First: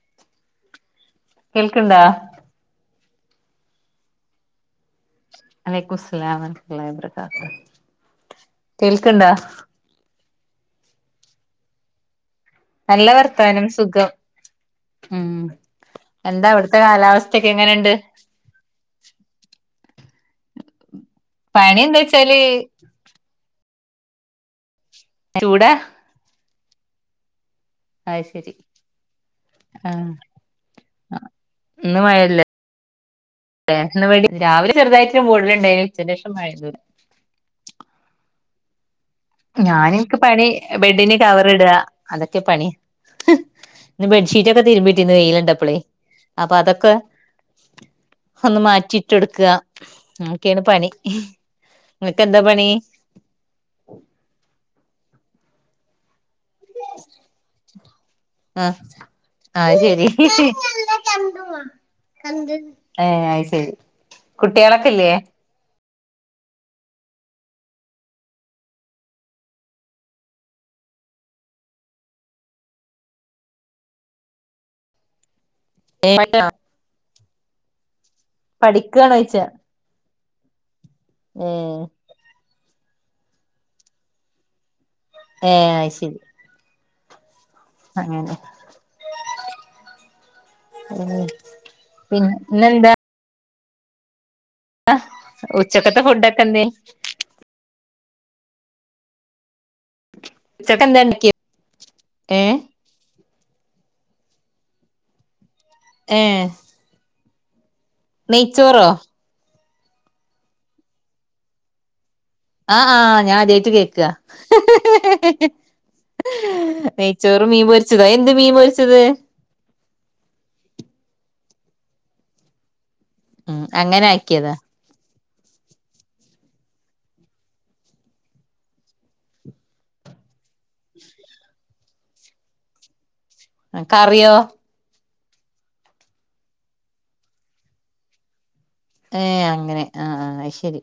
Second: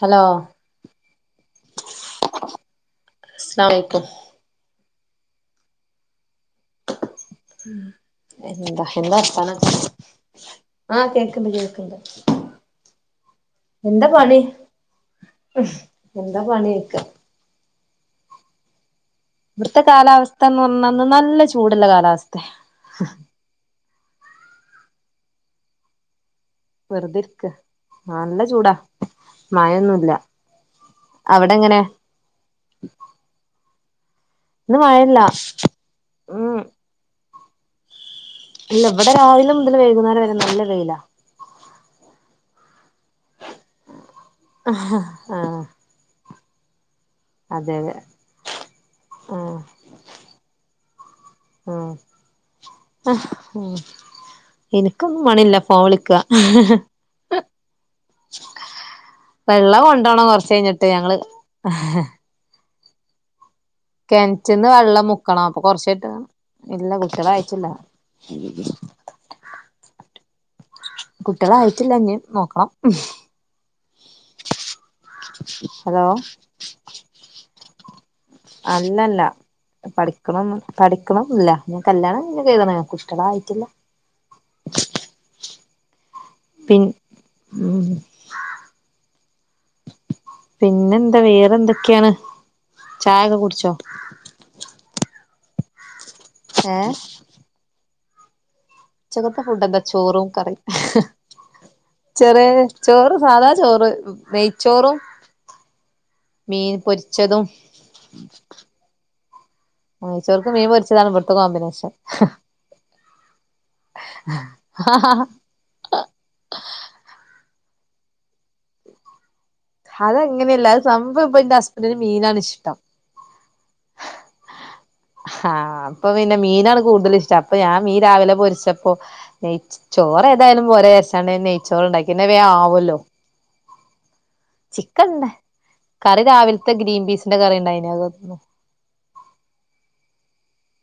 Hello കേൾക്ക്ണ്ടാ അസ്ലാമേക്കും അലൈക്കു ഇസ്ലാം [unintelligible] മൂ എന്താ എന്താവർത്താനം ആ കേക്കണ്ട് കേക്കണ്ട് നല്ല വർത്താനം സുഖം ഉം എന്താ അവിടുത്തെ കാലാവസ്ഥയൊക്കെ എങ്ങനെ ഉണ്ട് ഇവിടുത്തെ കാലാവസ്ഥന്ന് പറഞ്ഞാന്ന് നല്ല പണി ചൂടുള്ള എന്താച്ചാല് കാലാവസ്ഥയ ഇവിടെ വെറുതെ ഇരിക്ക നല്ല ശരി ചൂടാ മഴയൊന്നു ഇല്ല ആ ഇന്ന് മഴയില്ലേ ഇന്ന് വൈ രാവിലെ ഇന്ന് മഴല്ല ചെറുതായിട്ടൊരു മൂടലുണ്ടായേന് ഉച്ചക്ക് ശേഷം മഴയൊന്നുല്ല അല്ല ഞാന് എനിക്ക് പണി ബെഡിന് കവർ ഇടുക അതൊക്കെ പണി ഇന്ന് ബെഡ്ഷീറ്റൊക്കെ ആഹ് തിരുമ്പിട്ടിന്ന് വെയില് കണ്ടപ്പളേ അപ്പൊ അതൊക്കെ അതെ അതെ ഒന്ന് മാറ്റിയിട്ട് കൊടുക്കുക അതൊക്കെയാണ് പണി ആ ഇങ്ങക്കെന്താ പണി ആ മൂ എനിക്കൊന്നും മണില്ല ഫോൺ വിളിക്ക ആഹ് അ വെള്ളം ശരി കൊണ്ടോണം കൊറച്ച് കഴിഞ്ഞിട്ട് ഞങ്ങള് ഏ അയ് ശരി കെണറ്റ്ന്ന്‌ കുട്ടികളൊക്കെ വെള്ളം ഇല്ലേ മുക്കണം അപ്പൊ കൊറച്ച് ഇല്ല കുട്ട്യാളായിട്ടില്ല കുട്ട്യാളായിട്ടില്ല ഇനിം നോക്കണം ഹലോ പഠിക്കാണോ അല്ലല്ല ചോയിച്ച പഠി ക്ക്ന്ന് പഠിക്ക് പഠിക്കണന്നുല്ല ഏഹ് ഞാൻ കല്യാനൊക്കെ [unintelligible] കുട്ടികളായിട്ടില്ല ഏ അയ് ശരി പിൻ ഉം അങ്ങനെ പിന്നെ എന്താ വേറെ എന്തൊക്കെയാണ് പിന്നെ ചായൊക്കെ കുടിച്ചോ ആ ഉച്ചക്കത്തെ ഫുഡൊക്കെന്തേയ്‌ ഏഹ് ഉച്ചക്കത്തെ ഫുഡന്താ ചോറും കറി ഉച്ചക്ക് എന്താ ഉണ്ടാക്കിയെ ചെറിയ ഏഹ് ചോറ് സാധാ ചോറ് നെയ്ച്ചോറും ഏഹ് മീൻ പൊരിച്ചതും നെയ്ച്ചോറോ നെയ്‌ച്ചോർക്ക് മീൻ പൊരിച്ചതാണ് ഇവിടുത്തെ കോമ്പിനേഷൻ ആ ആഹ് ഞാൻ അദ്യായിട്ട് കേക്കാ വെറും മീൻ പൊരിച്ചതോ എന്ത് മീൻ പൊരിച്ചത് അത് അങ്ങനെയല്ല അത് സംഭവം ഇപ്പം എന്റെ ഹസ്ബൻഡന് മീനാണ് ഇഷ്ടം ഉം അങ്ങനെ ആക്കിയതാ ഹാ അപ്പൊ പിന്നെ മീനാണ് കൂടുതൽ ഇഷ്ടം അപ്പൊ ഞാൻ മീൻ രാവിലെ പൊരിച്ചപ്പോ നൈ ചോറ് എന്തായാലും പോരേ ശകലം നെയ്ച്ചോർ ഉണ്ടാക്കി ന്നാവേ ആവോല്ലോ കറിയോ കറി രാവിലത്തെ ഗ്രീൻ പീസിന്റെ കറി ണ്ടായിനു അത് തി ഏ അങ്ങനെ ആ ആ അയ് ശരി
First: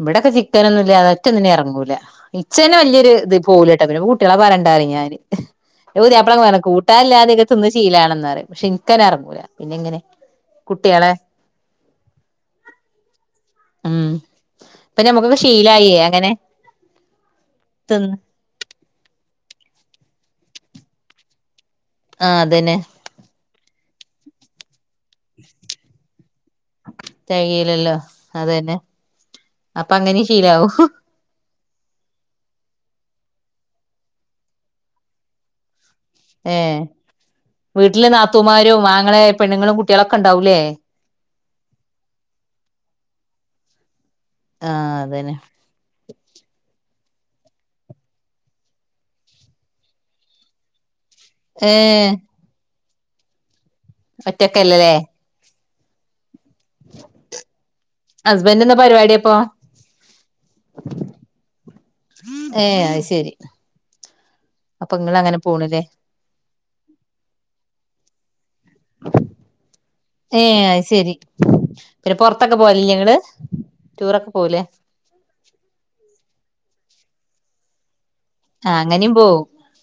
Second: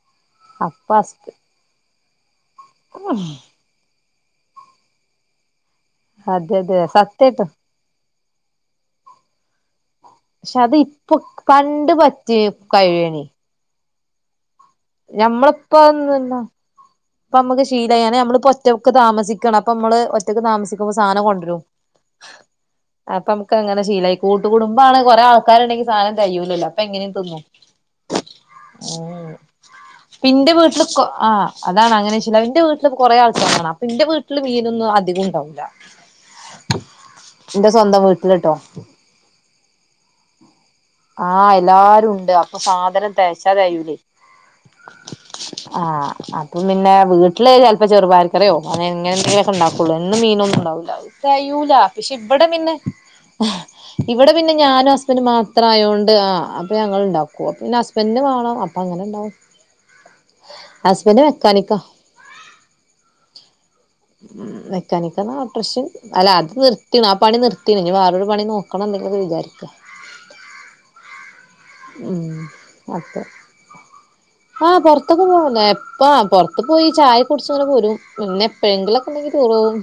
ഇവിടൊക്കെ അപ്പൊ ചിക്കനൊന്നുല്ലാതെ ഹസ് ഒറ്റൊന്നിനും എറങ്ങൂല ഇച്ചന്നെ വലിയൊരു ഇത് പോകൂലട്ടൊ പിന്നെ കുട്ട്യാളെ പറയണ്ടാ പറിം ഞാൻ എന്റെ പുതിയപ്പളാ അതെ പറഞ്ഞു അതെ കൂട്ടാനില്ലാതൊക്കെ സത്യായിട്ടും തിന്ന് ശീലാവാണെന്ന് പക്ഷെ- എനിക്കങ്ങനെ എറങ്ങൂല പിന്നെങ്ങനെ പക്ഷെ അത് ഇപ്പൊ കണ്ട് പറ്റി കഴിഞ്ഞു ഉം ഇപ്പൊ ഞമ്മുക്കൊക്കെ ശീലായ് ഒന്നുല്ല അങ്ങനെ- ഇപ്പൊ നമ്മക്കശീലായി തിന്ന് നാ നമ്മളിപ്പോ ഒറ്റക്ക് താമസിക്കാണ് അപ്പം നമ്മള് ഒറ്റക്ക് താമസിക്കുമ്പോ സാധനം കൊണ്ടരും ആ അതന്നെ അപ്പൊ നമുക്ക് അങ്ങനെ ശീലായി കൂട്ട് കൂടുംബ ഒറപ്പാണ് കൊറേ ആൾക്കാരുണ്ടെങ്കി സാധനം തെകയൂല്ലാലോ അപ്പൊ എങ്ങനിം- തിന്നും തികയില്ലല്ലോ അതന്നെ ഉം അപ്പൊ അങ്ങനെ ഇപ്പോന്റെ ശീലാവും വീട്ടിൽ ആ- അതാണ് അങ്ങനെ ശീലാ എന്റെ വീട്ടില് കൊറെ ആൾക്കാരാണ് അപ്പൊ എന്റെ വീട്ടില് മീനൊന്നും അധികം ഉണ്ടാവുല്ല ഏ വീട്ടിൽ വീട്ടില്ട്ടോ നാത്തുമാരും ആങ്ങളെ പെണ്ണുങ്ങളും കുട്ടി ആഹ് എല്ലരും ഉണ്ട് അപ്പൊ സാധനം തെകച്ചാതെകയൂലയ് [unintelligible] ആഹ് അതന്നെ അപ്പൊ പിന്നെ വീട്ടില് ചെലപ്പോ ചെറുപയർക്കറിയോ അങ്ങനെത്തെലൊക്കെ ഉണ്ടാക്കുള്ളൂ എന്നും മീനൊന്നുണ്ടാവൂല ഏ കയ്യൂല പക്ഷെ ഇവിടെ പിന്നെ ഇവിടെ പിന്നെ ഞാനും ഒറ്റക്കല്ലല്ലേ ഹസ് മാത്രയോണ്ട് ആ അപ്പൊ ഞങ്ങൾ ഉണ്ടാക്കും അപ്പ പിന്നെ ഹസ്ബന്ഡന് വാണം ഹസ്ബൻഡ് എന്താ അപ്പ പരിപാടി അങ്ങനെണ്ടാക്കും അപ്പൊ ഹസ്ബൻഡ് മെക്കാനിക്ക ഏയ് അയ് ശെരി ഉം പോണില്ലേ മെക്കാനിക്കാന്നറഞ്ഞ [unintelligible] ആ അത് നിർത്തിക്ക്ന് ആ പണി നിർത്തിക്കണ് ഇനി വേറൊരു പണി നോക്ക നോക്കണം ഇല്ലത് വിചാരിക്ക- ഏ അയ് ശെരി പിന്നെ പൊ ഉം റത്തൊക്കെ പോവലില്ലേ ഇങ്ങൾ അപ്പൊ ആഹ് പൊറത്തൊക്കെ പോവും എപ്പ പൊറത്ത് പോയി ചായ കുടിച്ചങ്ങനെ പോരും ആഹ് എപ്പോയെങ്കിലൊക്കെ അങ്ങനിം ണ്ടെങ്കി പോവും ടൂർപോവും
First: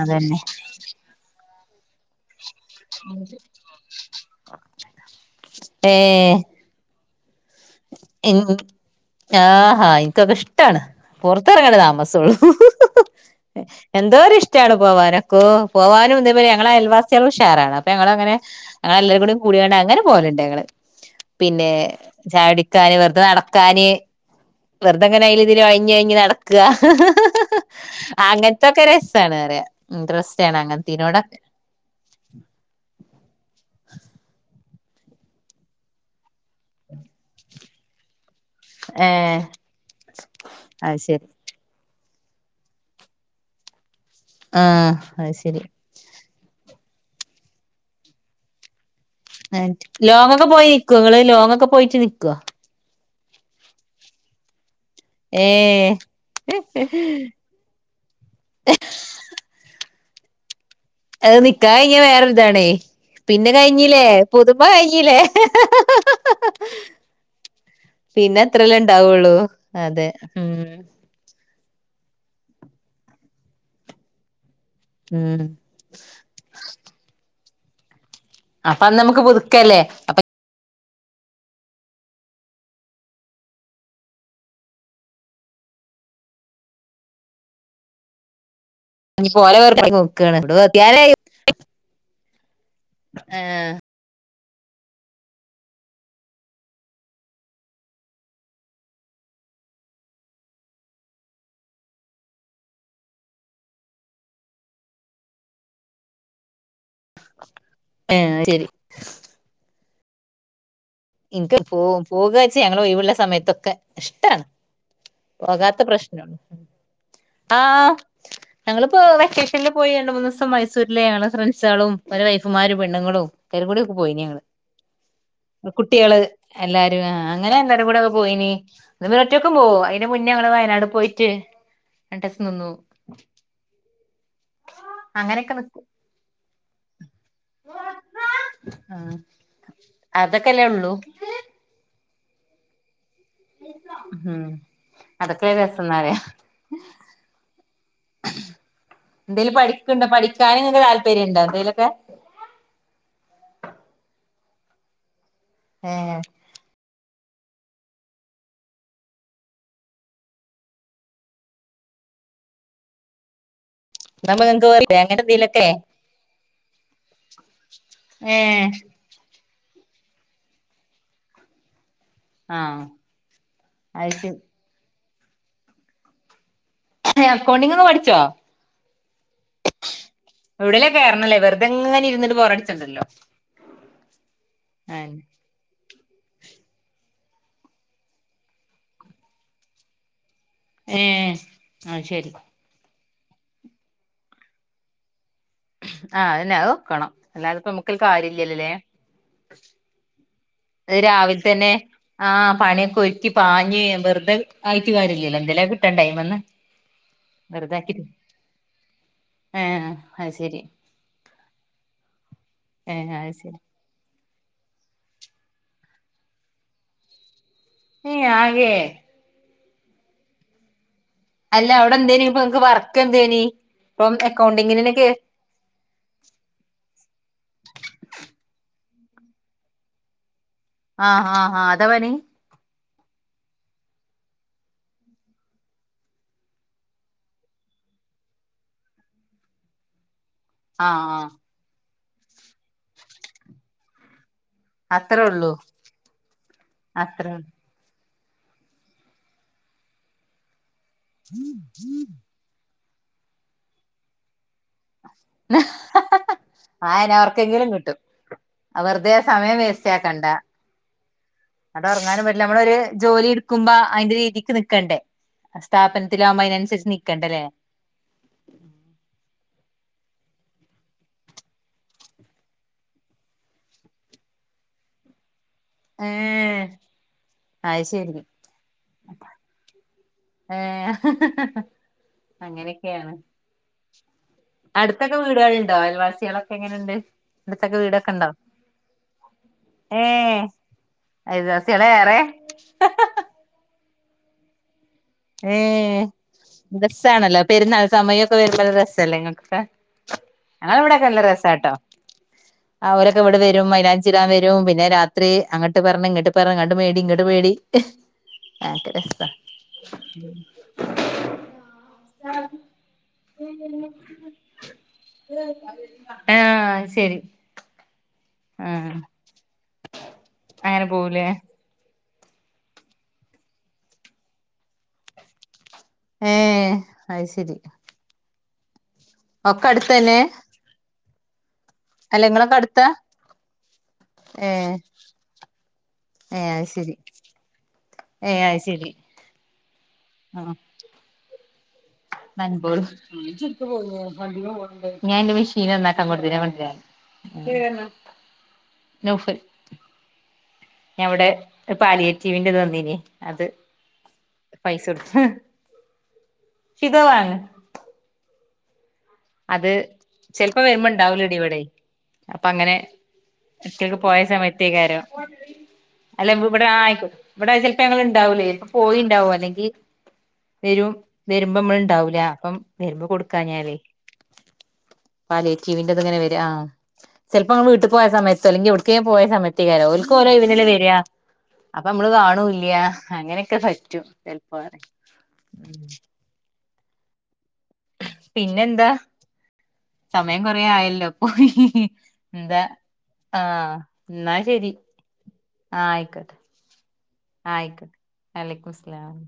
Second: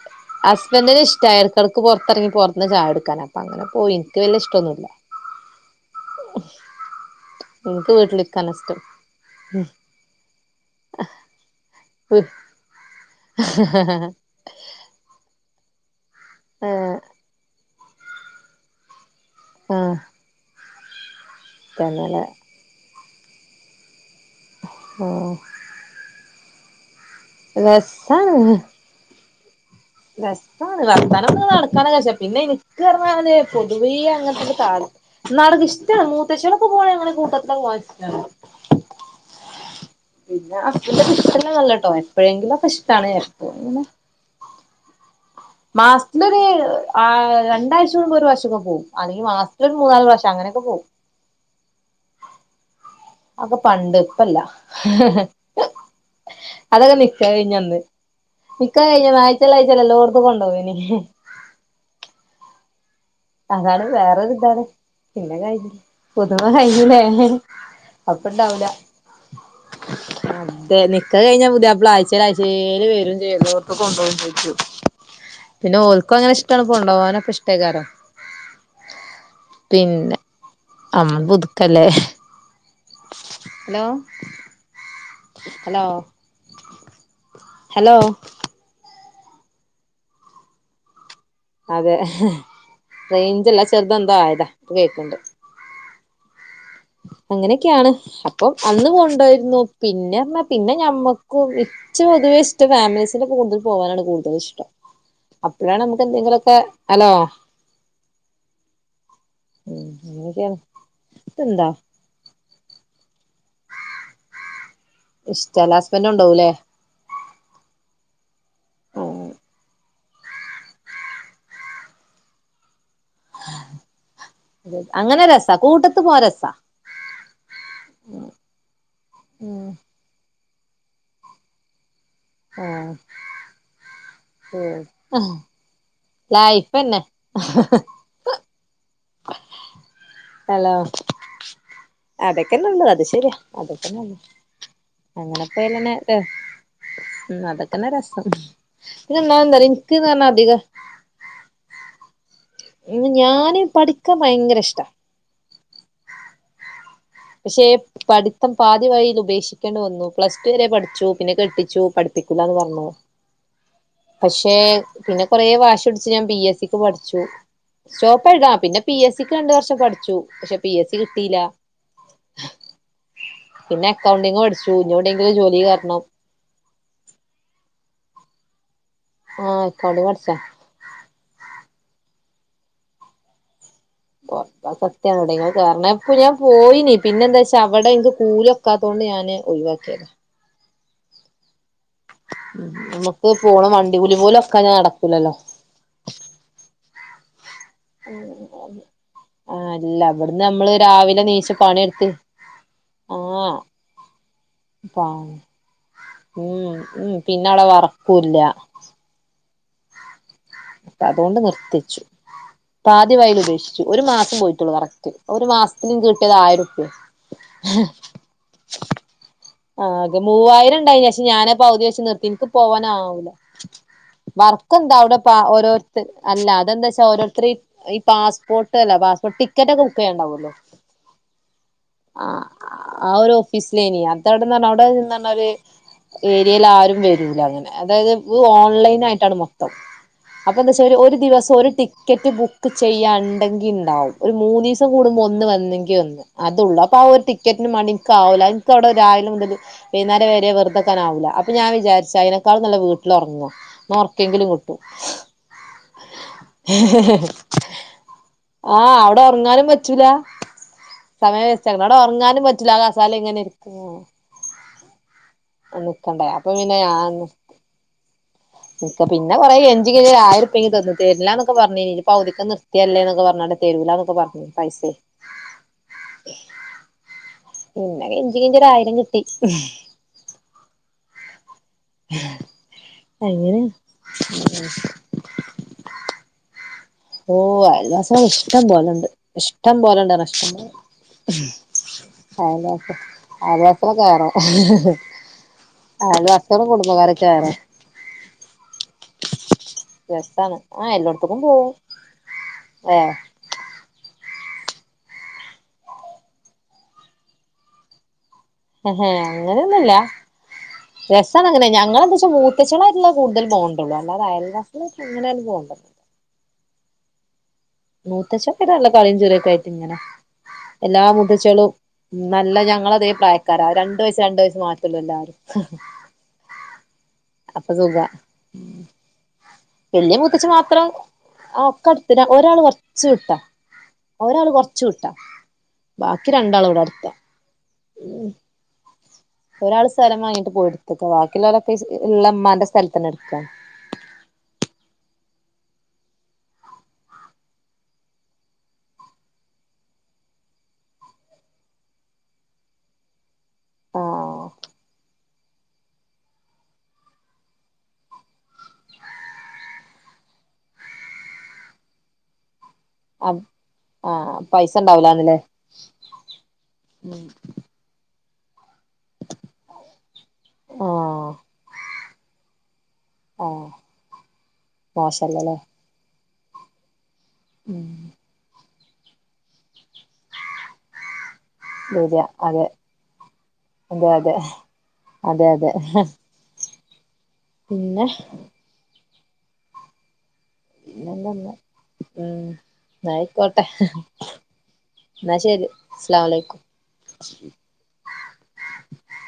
അതെ ഹസ്ബൻഡറിന് ഇഷ്ടാ ഇടക്കെടക്ക് പൊറത്തിറങ്ങി പൊറത്തിന്ന് ചായ കുടിക്കാൻ അപ്പൊ അങ്ങനെ പോയി എനിക്ക് വല്യ ഇഷ്ട്ടോന്നുല്ല [inaudible] ഏ എനിക്ക് വീട്ടില്ക്കാനാഷ്ടം ആഹാ ഇൻക്കൊക്കെഷ്ടാണ് പൊറത്തറങ്ങണ്ട താമസുള്ളു എന്തോരിഷ്ട്ടമാ പോവാനൊക്കോ പോവാനും ദേമാരി ഞങ്ങളെ ഏഹ് അയൽവാസിയാളും ഉഷാറാണ് അപ്പൊ ഞങ്ങളങ്ങനെ ഞങ്ങളെല്ലരും കൂടി- കൂടികാണ്ട്‌ ആഹ് അങ്ങനെ പോവലുണ്ട് ഞങ്ങള് പിന്നെ തന്നല്ലേ ചാടിക്കാന് വെറുതെ നടക്കാന് വെറുതെങ്ങന ആഹ് അയ്ലിതിലിം ഒഴഞ്ഞി ഒഴഞ്ഞി നടക്ക- രസ്സാണ് സാണ്റയാ [unintelligible] രസാണ് വർത്താനം പർഞ്ഞ് നടക്കാനൊക്കെ ശേ പിന്നെ എനിക്ക് പറഞ്ഞാല് പൊതുവേ അങ്ങൻത്തീല് താൽ എനിക്ക് ഇഷ്ടാണ് മൂത്തച്ചിയാളൊക്കെ പോണേ കൂട്ടത്തില് പോവാനിഷ്ടാണ് ഏഹ് പിന്ന അത് ശരി ഹസ്ബന്റിനിഷ്ട്ടല്ലന്നല്ലട്ടോ എപ്പോഴെങ്കിലൊക്കെ ഇഷ്ടാണ് എപ്പഴും ഇങ്ങന ആഹ് അത് ശ മാസത്തിലൊര് അ രണ്ടാഴ്ച കൂടുമ്പൊ ഒരു പ്രാവ്ശ്യോക്കെ പോവും അല്ലെങ്കിൽ ആ മാസത്തില് ഒരു മൂന്നാല് പ്രാവശ്യം ലോങ്ങൊക്കെ അങ്ങനെയൊക്കെ പോവും. പോയിക്കോങ്ങള് ലോങ്ങൊക്കെ പോയിട്ട് നിക്കോ? അക്കെ പണ്ട് ഇപ്പല്ല ഏ അതൊക്കെ നിക്കാഹ് കഴിഞ്ഞന്ന് നിക്കാഹ് കഴിഞ്ഞ ആഴ്ച്ചേല് ആഴ്ച്ചേല് എല്ലോട്ത്ത്ക്കൊണ്ടോയേനി അത് നിക്കാഹയ്ഞ്ഞാ വേറൊരിതാണേയ് പിന്നെ അതാണ് കഴിഞ്ഞില്ലേ പുതുമ വേറൊരിതാണ്. കഴ്ഞ്ഞില്ലേ പിന്നെ കഴിഞ്ഞ് പുതുമ കഴിഞ്ഞില്ലേ അപ്പണ്ടാവൂല. പിന്നെത്രല്ലേണ്ടാവുള്ളൂ അതെ ഇം ആഴ്ചേലാഴ്ചേല് വരും ചെയ്യും എല്ലോടത്ത്ക്കും കൊണ്ടോകും [unintelligible] ഉം പിന്നെ ഓൽക്കും അങ്ങനെ ഇഷ്ടാണ് കൊണ്ടോകാനൊക്കെ ഇഷ്ട്ടേക്കാരം അപ്പൊ അന്ന്മ്മക്ക് പുതുക്കല്ലേ അപ്പ അന്ന് പുതുക്കല്ലേ ഹലോ ഹലോ ഹലോ നി പോലെ വർ നോക്കാണ് [unintelligible] അതേ റേഞ്ചില്ല ആഹ് ശേർതെന്തോ ആയതാ ഇപ്പ കേക്കിണ്ട് ആഹ് ഇങ്ങനെയൊക്കെയാണ് അപ്പൊ അന്ന് കൊണ്ടോയിരുന്നു പിന്നെർഞ്ഞാ പിന്നെ ഞമ്മക്കും ഇച്ചുത് ഷ്ടം ഫാമിലീസിന്റെ കൂടുതൽ പോവാനാണ് കൂടുതൽ ഇഷ്ടം അപ്പോഴാണ് നമുക്ക് എന്തെങ്കിലൊക്കെ ഹലോ ഏഹ് ശരി ഉം അങ്ങനെയൊക്കെയാണ് ഇനിക്ക് ഇതെന്താ പോ പോകുവെച്ച ഞങ്ങളെ ഒയിവെള്ള സമയത്തൊക്കെ ഇഷ്ടാണ് ഇഷ്ടല്ല പോകാത്ത ഹസ്ബന്റ് പ്രശ്നൊണ് കൊണ്ടോവൂലേ ആ ഞങ്ങളിപ്പോ വെക്കേഷനിൽ പോയി രണ്ട് മൂന്ന് ദിവസം മൈസൂരിലേണ് ഞങ്ങള് ഫ്രണ്ട്സാളും ഓരെ വൈഫുമാരും പെണ്ണുങ്ങളും തരി കൂടി ഒക്കെ പോയിന് ഞങ്ങള് അങ്ങനെ രസാ കൂട്ടത്ത് കുട്ടികള് പോവാൻ രസാ എല്ലാരും ആ അങ്ങനെ എല്ലാരും കൂടെക്കെ പോയിനി പിന്നിവരൊറ്റക്കും ഉം പോവും അയ്ന് മു ന്നെ ഞങ്ങള് വയനാട് പോയിട്ട് രണ്ടീസം നിന്നു അങ്ങനെയൊക്കെ നിക്കും ലൈഫെന്നെ ആ അതൊക്കെല്ലേ ഉള്ളൂ അതൊക്കെന്നുള്ളു അത് ശരിയാ അതൊക്കെന്നുള്ളു ഉം അതൊക്കെ അങ്ങനെപ്പോലന്നെ രസംന്നറിയാ ഉം അതൊക്കെന്നെ രസം എന്തേലും പിന്നൊന്നാമതെന്താറിയൊ ഇൻക്ക് പഠിക്ക്ണ്ടോ പർഞ്ഞാ പഠിക്കാന് അധികം ഇങ്ങക്ക് താല്പര്യണ്ടോ എന്തേലൊക്കെ ഞാന് പഠിക്കാൻ ഭയങ്കര ഇഷ്ടാ ഏഹ് പക്ഷെ പഠിത്തം പാതി വഴിയിൽ ഉപേക്ഷിക്കേണ്ടിവന്നു. പ്ലസ് ടു വരെ പഠിച്ചു. പിന്നെ കെട്ടിച്ചു. പഠി കിക്കൂലാന്ന് പറഞ്ഞോ? ന്നാവുമ്പോ പക്ഷേ നിങ്ങക്ക് വെറുതെ അങ്ങനെ പിന്നെ കൊറെ എന്തേലൊക്കെ വാശി പിടിച്ച് ഞാൻ ബി എസ് സി പഠിച്ചു. ഏ സ്റ്റോപ്പെഴുതാം പിന്നെ പി എസ് സി രണ്ടുവർഷം പഠിച്ചു. പക്ഷെ പി എസ് സി കിട്ടിയില്ല. ആഹ് പിന്നെ അത് ശരി അക്കൗണ്ടിങ് പഠിച്ചു. ഇനി എവിടെയങ്കിലും ജോലി കേറണം. അക്കൗണ്ടിങ്ങ്പഠിച്ചോ? ആഹ് അക്കൗണ്ടിങ് പഠിച്ചാ എവിടേലും കേറണല്ലേ വെറുതെ അങ്ങനെ ഇരുന്നിട്ട് ബോറടിച്ചൊണ്ടല്ലോ? [unintelligible] സത്യാണ് എവടെങ്കിലും കേറണം ഇപ്പൊ ഞാൻ പോയിനി പിന്നെ എന്താച്ചാ അവിടെ എനിക്ക് കൂലിയൊക്കാത്തോണ്ട് ഞാന് ഒഴിവാക്കിത. ഏ അത് ശരി. പോകണം. വണ്ടി കൂലി പോലും ഒക്കാതെഞ്ഞ നടക്കൂലല്ല എന്നാലിപ്പോ നമുക്ക് കാര്യം ഇല്ലല്ലല്ലേ ആഹ് അല്ല ഇവിടുന്ന് നമ്മള് അത് രാവിലെ നീച്ച് തന്നെ പണിയെടുത്ത് ആ പണിയൊക്കെ ഒരുക്കി ആഹ് പാഞ്ഞ് വെറുതെ ആയിട്ട് പ കാര്യംല്ലല്ലോ എന്തെലും കിട്ടണ്ടെ അതുമേന്ന് ഉം ഉം പിന്നെ അവിടെ വെറുതേ വർക്കൂല്ല ആ അപ്പ അതുകൊണ്ട് നിർത്തിച്ചു. ഏഹ് അത് പാതിവയൽ ശരി ഉപേക്ഷിച്ചു ഒരു മാസ പോയിട്ടുള്ളു കറക്റ്റ്. ഒരു മാസത്തില് കിട്ടിയത് ആയിരം റുപ്യ. ഏ ആകെ? ആ അതെ. മൂവായിരം ഉണ്ടായിനി ശേഷംഞാനപ്പ അല്ല അവിടെ പകുതിവെച്ച് എന്തേനി നിർത്തി ഇപ്പൊ എനിക്ക് നിങ്ങക്ക് വർക്ക് പോവാനാവൂല. എന്തേനി ഇപ്പം വർക്ക് അക്കൗണ്ടിങ്ങിനന്നെ എന്താ കേ അവിടെ ഓരോരുത്തർ അല്ല അതെന്താ വെച്ചാ ഓരോരുത്തർ ഈ പാസ്പോർട്ട് ല്ല പാസ്പോർട്ട് ടിക്കറ്റൊക്കെ ബുക്ക് ചെയ്യാനുണ്ടാവുല്ലോ? ആ ആ ആ അതവന് ആ ഒരു ഓഫീസിലിനി അത അവിടെന്ന് അവിടെ പറഞ്ഞ ഒരു ഏരിയയിൽ ആരും വരൂലങ്ങനെ അതായത് ഓൺലൈൻ ആയിട്ടാണ് മൊത്തം. അപ്പൊ എന്താ വെച്ചാ ആഹ് ഒരു ആഹ് ദിവസം ഒരു ടിക്കറ്റ് ബുക്ക് ചെയ്യാനുണ്ടെങ്കി ഉണ്ടാവും. ഒരു മൂന്നുദിവസം കൂടുമ്പോ അത്രേ ഒന്ന് ഉള്ളൂ വന്നെങ്കിൽ ഒന്ന് അതുള്ളൂ. അപ്പ ആ ഒരു അത്രേ ഉള്ളൂ ടിക്കറ്റിന് വേണ്ടി കാവലായി എനിക്കവിടെ രാവിലെ മുതല് വൈകുന്നേരം വരെ വെറുത നിക്കാനാവില്ല അപ്പൊ ഞാൻ വിചാരിച്ച് അതിനക്കാളു നല്ല വീട്ട ഒറങ്ങും ഒറക്ക എങ്കിലും ഹ ഹ ഹ ആയിന അവർക്കെങ്കിലും കിട്ടും. ആഹ് വെറുതെ അവിടെ സമയം ഉറങ്ങാനും വേസ്റ്റ് പറ്റൂല ആക്കണ്ട. സമയം വേസ്റ്റ് ആക്കണം അവിടെ ഉറങ്ങാനും പറ്റില്ല. നമ്മളൊ പറ്റൂല ഒരു ആ കസാല ജോലി ഇങ്ങനെ എടുക്കും ഇരിക്കും അതിന്റെ രീതിക്ക് നിക്കണ്ടേ? നിക്കണ്ടേ സ്ഥാപനത്തിലാകുമ്പോ അതിനനുസരിച്ച് നിക്കണ്ട അല്ലേ? ക്ക പിന്നെ കൊറെ എ ആയിരംറുപ്യാത തന്നു തരില്ലാന്നൊക്കെ പറഞ്ഞ് പൗതിക്ക് നിർത്തിയല്ലേന്നക്കെ പറഞ്ഞിട്ട് തരുലാന്നൊക്കെപറഞ്ഞ് പൈസയേ. ഏ അത് ശരി. എനിക്കൊരായിരം കിട്ടി. ആ ഹ ഹ ഹ അങ്ങനെയൊക്കെയാണ് അങ്ങനെ അടുത്തൊക്കെ വീടുകളുണ്ടോ? അയൽവാസികളൊക്കെ എങ്ങനുണ്ട്? ഓ അയൽവാസികളൊക്കെഇഷ്ടം പോലുണ്ട്. ഇഷ്ടം പോലുണ്ട്. ഏഹ് അയൽവാസികളാ ഏറെ [unintelligible] കയറാം ഏ രസാണല്ലോ ഏറെ പെരുന്നാൾ സമയൊക്കെ വരുമ്പോൾ രസല്ലേ നിങ്ങൾക്കൊക്കെ? രസാണ് ആ ഞങ്ങളിവിടൊക്കെ നല്ല എല്ലോട്ത്ത്ക്കും പോവും രസാട്ടോ. ഏ അവരൊക്കെ ഇവിടെ വരും മെലാഞ്ചി ഇടാൻ വരു വും പിന്നെ രാത്രി അങ്ങോട്ട് പറഞ്ഞ ഇങ്ങോട്ട് പറ അങ്ങട്ട് മേടി ഇങ്ങോട്ട് മേടി ഹ ഹ അങ്ങനെ രസാണ് അങ്ങനെ ഞങ്ങെന്താ വെച്ചാ മൂത്തച്ചണായിട്ടല്ല കൂടുതൽ പോകണ്ടള്ളൂ അല്ലാതെ അയൽവാസി ആശരി. മൂത്തച്ച് പില്ല കളിയും ചിരിയെക്കെ ആയിട്ട് ഇങ്ങനെ അങ്ങനെ എല്ലാ പോവൂലേ മുത്തച്ച്കളും നല്ല ഞങ്ങള അതേ പ്രായക്കാരാ രണ്ടു വയസ് രണ്ടു വയസ് മാത്രല്ലൂ എല്ലാവരും. ഏഹ് അത് ശരി അപ്പ സുഖ ഒക്കെ വല്ിയ അടുത്തന്നെ മുത്തിച് മാത്രം ആ ഒക്കെ അടുത്തി അല്ല ഇങ്ങളൊക്കെ ഒരാൾ പറ അടുത്താ കൊറച്ച കിട്ടാ ഒരാൾ ഏഹ് കൊറച്ചു ട്ടാ ബാക്കി രണ്ടാൾ ഇവിടെ അടുത്ത ഏയ് ആയി ശരി ഒരാൾ സ്ഥലം വങ്ങട്ട് പോയിടുത്തക്ക ബാക്കിയുള്ള നപോ ഞാൻന്റെ വി [inaudible] ക്ഷീന നന്നാക്കാൻ കൊടുത്തി. ഞാൻ പറ്ഞ്ഞല്ലേനൗഫൽ ഞാ അവിടെ പാലിയറ്റീവിന്റെത് തന്നീന അത് ആഹ് പൈസ കൊടുത്തു സിത വങ്ങ അത് ചെിലപ്പോ വരുമ്പോ ഉണ്ടാവലോ ഇടി ഇവിടെ അപ്പ അങ്ങനെ ആഹ് ഒറ്റൊക്കെ പോയ ആഹ് പൈസ സമയത്തേക്ക ആാരോ ഇണ്ടാവൂലാന്ന്ല്ലേ അല്ല ഇവിടെ ആയിക്കോ ഇവിടെ ചിലപ്പോ ഞങ്ങ ഇണ്ടാവൂലേ ഇപ്പൊ പോയിുണ്ടാവും അല്ലെങ്കിൽ വരും ആഹ് വരുമ്പോ നമ്മള ഇണ്ടാവൂല അപ്പം വരുമ്പോ കൊടുക്കാ ഞ്ഞാാലേ മോശല്ലലെ ങ്ങനെ വെരാ ചെലപ്പോ നമ്മള് വീട്ട് പോയസമയെത്തൊ അല്ലെങ്കി എവ് ക്കേം പോയ സമയത്തേക്കാരം ഓൽക്ക് ഓലൊയ്വ്നല്ലേ വെരാ അപ്പൊ ഞമ്മള് ശരിയാ അതെ കാണൂല്ല അങ്ങനൊക്കെ പറ്റും അതെ അതെ ചെൽപ്പോ അതെ അതെ പിന്നെ മയം കൊറേ ആയല്ലോ അപ്പൊ പിന്നെന്താ ന്നാ ഉം ന്താ ന്നാ ആ ആയിക്കോട്ടെ ന്നാ ശെരി ന്നാ ശരി അസ്സലാമലൈക്കും ആയ്ക്കോട്ടെ വലക്കും മുസ്റ്റലാം